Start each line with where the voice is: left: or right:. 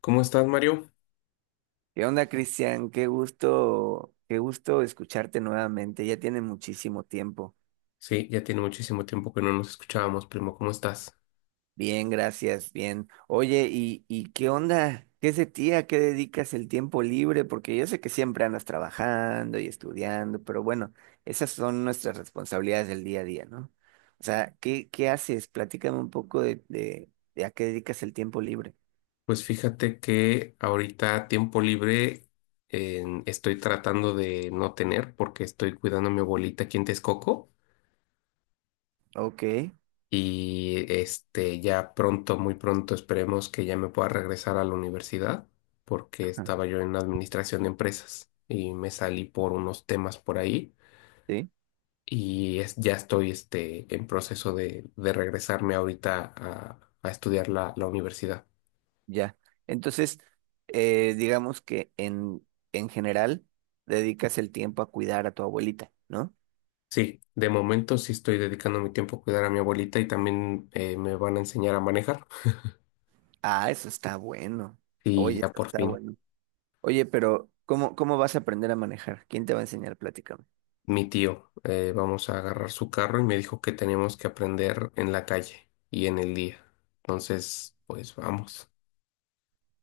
left: ¿Cómo estás, Mario?
right: ¿Qué onda, Cristian? Qué gusto escucharte nuevamente. Ya tiene muchísimo tiempo.
left: Sí, ya tiene muchísimo tiempo que no nos escuchábamos, primo. ¿Cómo estás?
right: Bien, gracias, bien. Oye, ¿y qué onda? ¿Qué es de ti? ¿A qué dedicas el tiempo libre? Porque yo sé que siempre andas trabajando y estudiando, pero bueno, esas son nuestras responsabilidades del día a día, ¿no? O sea, ¿qué haces? Platícame un poco de a qué dedicas el tiempo libre.
left: Pues fíjate que ahorita a tiempo libre estoy tratando de no tener porque estoy cuidando a mi abuelita aquí en Texcoco
right: Ok.
left: y este ya pronto, muy pronto esperemos que ya me pueda regresar a la universidad porque
right: Ah,
left: estaba yo en administración de empresas y me salí por unos temas por ahí
right: sí.
left: y ya estoy este, en proceso de regresarme ahorita a estudiar la universidad.
right: Ya. Entonces, digamos que en general dedicas el tiempo a cuidar a tu abuelita, ¿no?
left: Sí, de momento sí estoy dedicando mi tiempo a cuidar a mi abuelita y también me van a enseñar a manejar.
right: Ah, eso está bueno.
left: Y
right: Oye,
left: ya
right: eso
left: por
right: está
left: fin,
right: bueno. Oye, pero ¿cómo vas a aprender a manejar? ¿Quién te va a enseñar? Platícame.
left: mi tío, vamos a agarrar su carro y me dijo que tenemos que aprender en la calle y en el día. Entonces, pues vamos.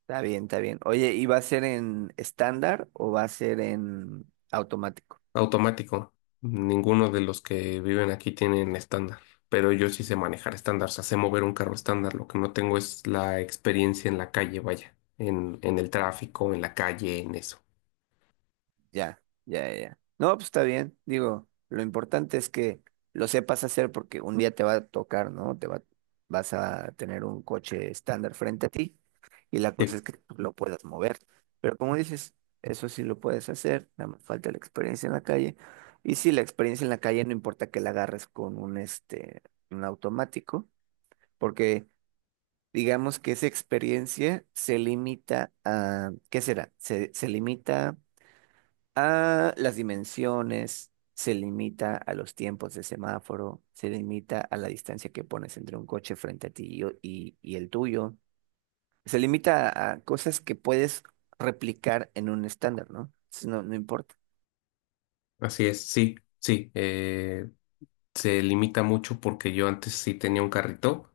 right: Está bien, está bien. Oye, ¿y va a ser en estándar o va a ser en automático?
left: Automático. Ninguno de los que viven aquí tienen estándar, pero yo sí sé manejar estándar, o sea, sé mover un carro estándar. Lo que no tengo es la experiencia en la calle, vaya, en el tráfico, en la calle, en eso.
right: Ya, ya, ya, ya. No, pues está bien. Digo, lo importante es que lo sepas hacer porque un día te va a tocar, ¿no? Vas a tener un coche estándar frente a ti y la cosa
left: Sí,
right: es que tú lo puedas mover. Pero como dices, eso sí lo puedes hacer, nada más falta la experiencia en la calle. Y sí, la experiencia en la calle no importa que la agarres con un, este, un automático, porque digamos que esa experiencia se limita a, ¿qué será? Se limita a las dimensiones, se limita a los tiempos de semáforo, se limita a la distancia que pones entre un coche frente a ti y el tuyo, se limita a cosas que puedes replicar en un estándar, ¿no? Entonces, no, no importa.
left: así es, sí, sí. Se limita mucho porque yo antes sí tenía un carrito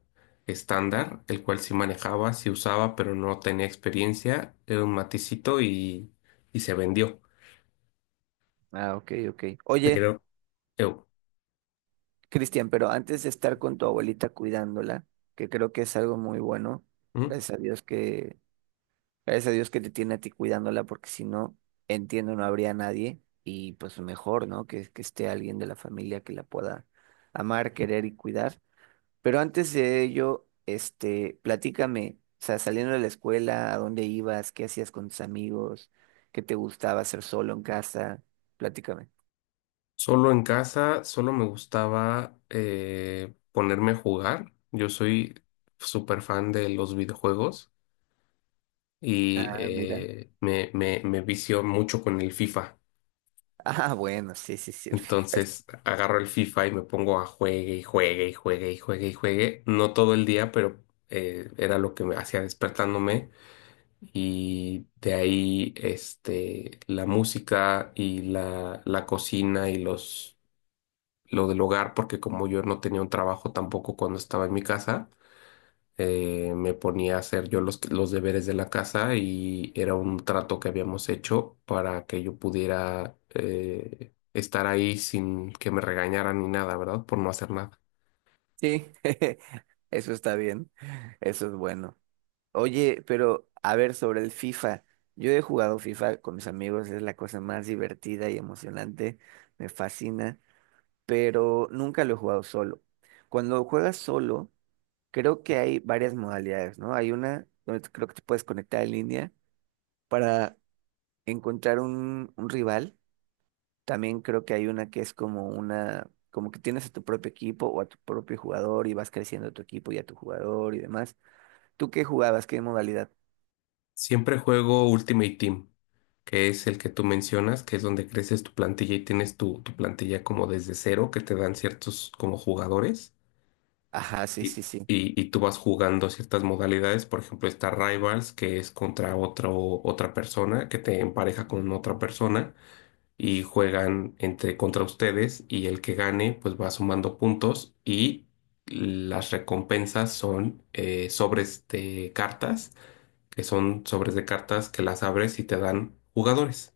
left: estándar, el cual sí manejaba, sí usaba, pero no tenía experiencia. Era un maticito y se vendió.
right: Ah, ok, ok. Oye,
left: Pero, eu,
right: Cristian, pero antes de estar con tu abuelita cuidándola, que creo que es algo muy bueno,
left: ¿mm?
right: gracias a Dios gracias a Dios que te tiene a ti cuidándola, porque si no, entiendo, no habría nadie. Y pues mejor, ¿no? Que esté alguien de la familia que la pueda amar, querer y cuidar. Pero antes de ello, este, platícame, o sea, saliendo de la escuela, ¿a dónde ibas? ¿Qué hacías con tus amigos? ¿Qué te gustaba hacer solo en casa? Platícame.
left: Solo en casa, solo me gustaba ponerme a jugar. Yo soy súper fan de los videojuegos y
right: Ah, mira.
left: me vicio mucho con el FIFA.
right: Ah, bueno, sí, sí, sí. El FIFA es-
left: Entonces agarro el FIFA y me pongo a juegue y juegue y juegue y juegue y juegue. No todo el día, pero era lo que me hacía despertándome. Y de ahí este, la música y la cocina y los lo del hogar, porque como yo no tenía un trabajo tampoco cuando estaba en mi casa, me ponía a hacer yo los deberes de la casa y era un trato que habíamos hecho para que yo pudiera estar ahí sin que me regañaran ni nada, ¿verdad? Por no hacer nada.
right: Sí. Eso está bien. Eso es bueno. Oye, pero a ver, sobre el FIFA. Yo he jugado FIFA con mis amigos, es la cosa más divertida y emocionante, me fascina, pero nunca lo he jugado solo. Cuando juegas solo, creo que hay varias modalidades, ¿no? Hay una donde creo que te puedes conectar en línea para encontrar un rival. También creo que hay una que es como una, como que tienes a tu propio equipo o a tu propio jugador y vas creciendo a tu equipo y a tu jugador y demás. ¿Tú qué jugabas? ¿Qué modalidad?
left: Siempre juego Ultimate Team, que es el que tú mencionas, que es donde creces tu plantilla y tienes tu plantilla como desde cero, que te dan ciertos como jugadores.
right: Ajá, sí,
left: Y,
right: sí, sí.
left: y tú vas jugando ciertas modalidades, por ejemplo, está Rivals, que es contra otro, otra persona, que te empareja con otra persona y juegan entre contra ustedes y el que gane pues va sumando puntos y las recompensas son sobres de cartas, que son sobres de cartas que las abres y te dan jugadores.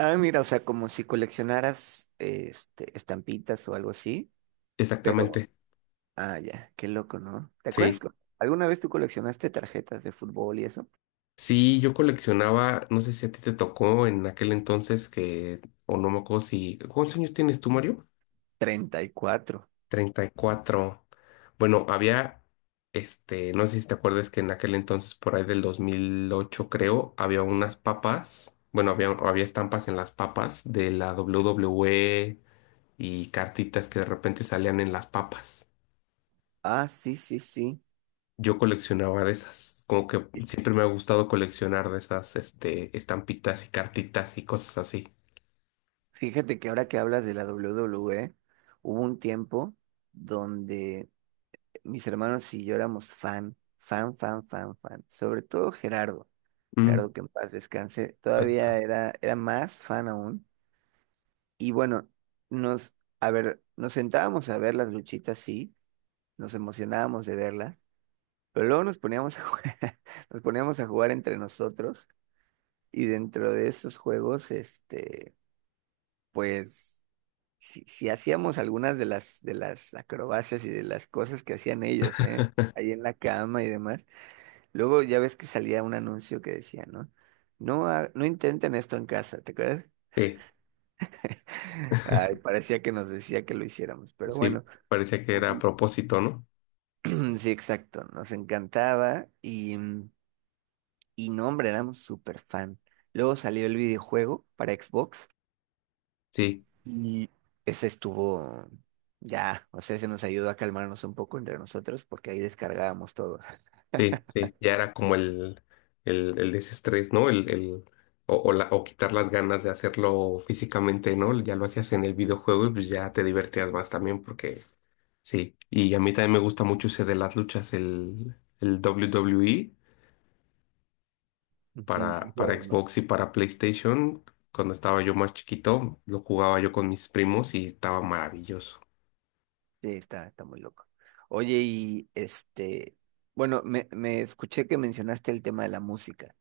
right: Ah, mira, o sea, como si coleccionaras este, estampitas o algo así, pero,
left: Exactamente.
right: ah, ya, qué loco, ¿no? ¿Te acuerdas?
left: Sí.
right: Cu- ¿alguna vez tú coleccionaste tarjetas de fútbol y eso?
left: Sí, yo coleccionaba, no sé si a ti te tocó en aquel entonces que, o no me acuerdo si, ¿cuántos años tienes tú, Mario?
right: 34.
left: 34. Bueno, había, este, no sé si te acuerdas que en aquel entonces, por ahí del 2008 creo, había unas papas, bueno, había estampas en las papas de la W WWE y cartitas que de repente salían en las papas.
right: Ah, sí, sí, sí.
left: Yo coleccionaba de esas, como que siempre me ha gustado coleccionar de esas, este, estampitas y cartitas y cosas así.
right: Fíjate que ahora que hablas de la WWE, hubo un tiempo donde mis hermanos y yo éramos fan, fan, fan, fan, fan. Sobre todo Gerardo.
left: Mm,
right: Gerardo, que en paz descanse,
left: paz
right: todavía
left: descanse.
right: era, era más fan aún. Y bueno, nos, a ver, nos sentábamos a ver las luchitas, sí, nos emocionábamos de verlas, pero luego nos poníamos a jugar, nos poníamos a jugar entre nosotros y dentro de esos juegos, este, pues, si, si hacíamos algunas de las acrobacias y de las cosas que hacían ellos, ¿eh? Ahí en la cama y demás. Luego ya ves que salía un anuncio que decía, ¿no? No, ha- no intenten esto en casa, ¿te acuerdas?
left: Sí,
right: Ay, parecía que nos decía que lo hiciéramos, pero
left: sí,
right: bueno.
left: parecía que era a propósito, ¿no?
right: Sí, exacto, nos encantaba y, y no, hombre, éramos súper fan. Luego salió el videojuego para Xbox
left: Sí,
right: y ese estuvo ya, o sea, se nos ayudó a calmarnos un poco entre nosotros porque ahí descargábamos todo.
left: sí, sí, ya era como el desestrés, ¿no? O, o, o quitar las ganas de hacerlo físicamente, ¿no? Ya lo hacías en el videojuego y pues ya te divertías más también porque sí. Y a mí también me gusta mucho ese de las luchas, el WWE
right: Ujú. El
left: para
right: juego, ¿no?
left: Xbox y para PlayStation. Cuando estaba yo más chiquito, lo jugaba yo con mis primos y estaba maravilloso.
right: Sí, está, está muy loco. Oye, y este, bueno, me escuché que mencionaste el tema de la música.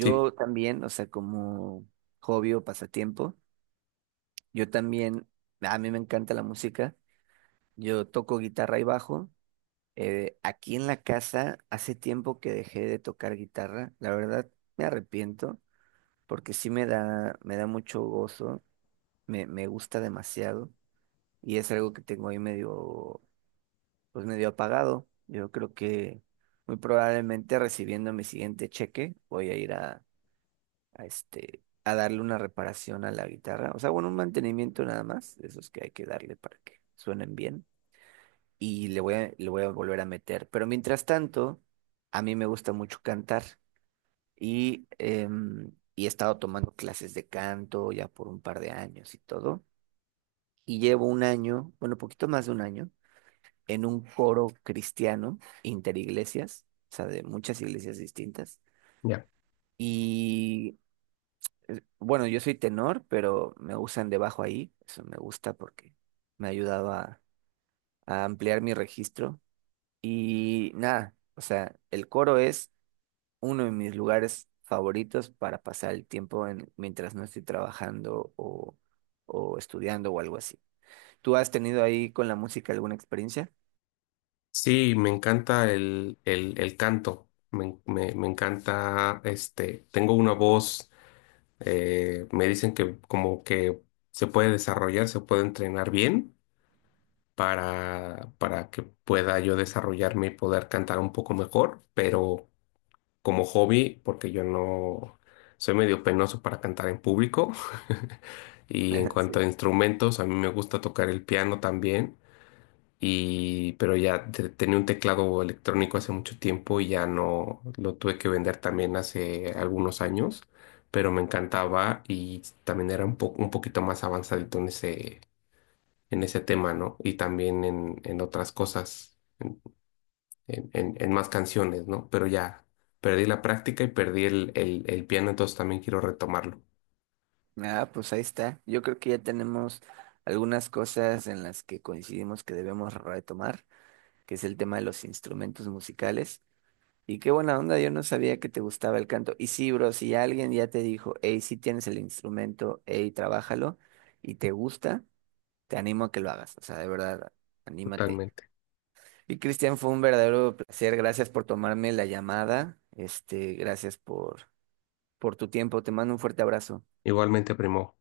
left: Sí.
right: también, o sea, como hobby o pasatiempo, yo también, a mí me encanta la música. Yo toco guitarra y bajo. Aquí en la casa hace tiempo que dejé de tocar guitarra. La verdad me arrepiento porque sí me da mucho gozo, me gusta demasiado y es algo que tengo ahí medio, pues medio apagado. Yo creo que muy probablemente recibiendo mi siguiente cheque voy a ir a este, a darle una reparación a la guitarra. O sea, bueno, un mantenimiento nada más, de esos que hay que darle para que suenen bien. Y le voy a volver a meter. Pero mientras tanto, a mí me gusta mucho cantar y, y he estado tomando clases de canto ya por un par de años y todo. Y llevo un año, bueno, poquito más de un año, en un coro cristiano interiglesias, o sea, de muchas iglesias distintas.
left: Ya.
right: Y bueno, yo soy tenor, pero me usan de bajo ahí, eso me gusta porque me ha ayudado a ampliar mi registro. Y nada, o sea, el coro es uno de mis lugares favoritos para pasar el tiempo en- mientras no estoy trabajando o estudiando o algo así. ¿Tú has tenido ahí con la música alguna experiencia?
left: Sí, me encanta el canto, me encanta, este, tengo una voz, me dicen que como que se puede desarrollar, se puede entrenar bien para que pueda yo desarrollarme y poder cantar un poco mejor, pero como hobby, porque yo no soy medio penoso para cantar en público. Y en cuanto a
right: Sí.
left: instrumentos, a mí me gusta tocar el piano también y pero ya tenía un teclado electrónico hace mucho tiempo y ya no lo tuve que vender también hace algunos años, pero me encantaba y también era un poco un poquito más avanzadito en ese tema, ¿no? Y también en otras cosas, en, en más canciones, ¿no? Pero ya perdí la práctica y perdí el piano, entonces también quiero retomarlo.
right: Ah, pues ahí está. Yo creo que ya tenemos algunas cosas en las que coincidimos que debemos retomar, que es el tema de los instrumentos musicales. Y qué buena onda, yo no sabía que te gustaba el canto. Y sí, bro, si alguien ya te dijo, hey, sí tienes el instrumento, hey, trabájalo, y te gusta, te animo a que lo hagas. O sea, de verdad, anímate.
left: Totalmente.
right: Y Cristian, fue un verdadero placer. Gracias por tomarme la llamada. Este, gracias por tu tiempo. Te mando un fuerte abrazo.
left: Igualmente, primo.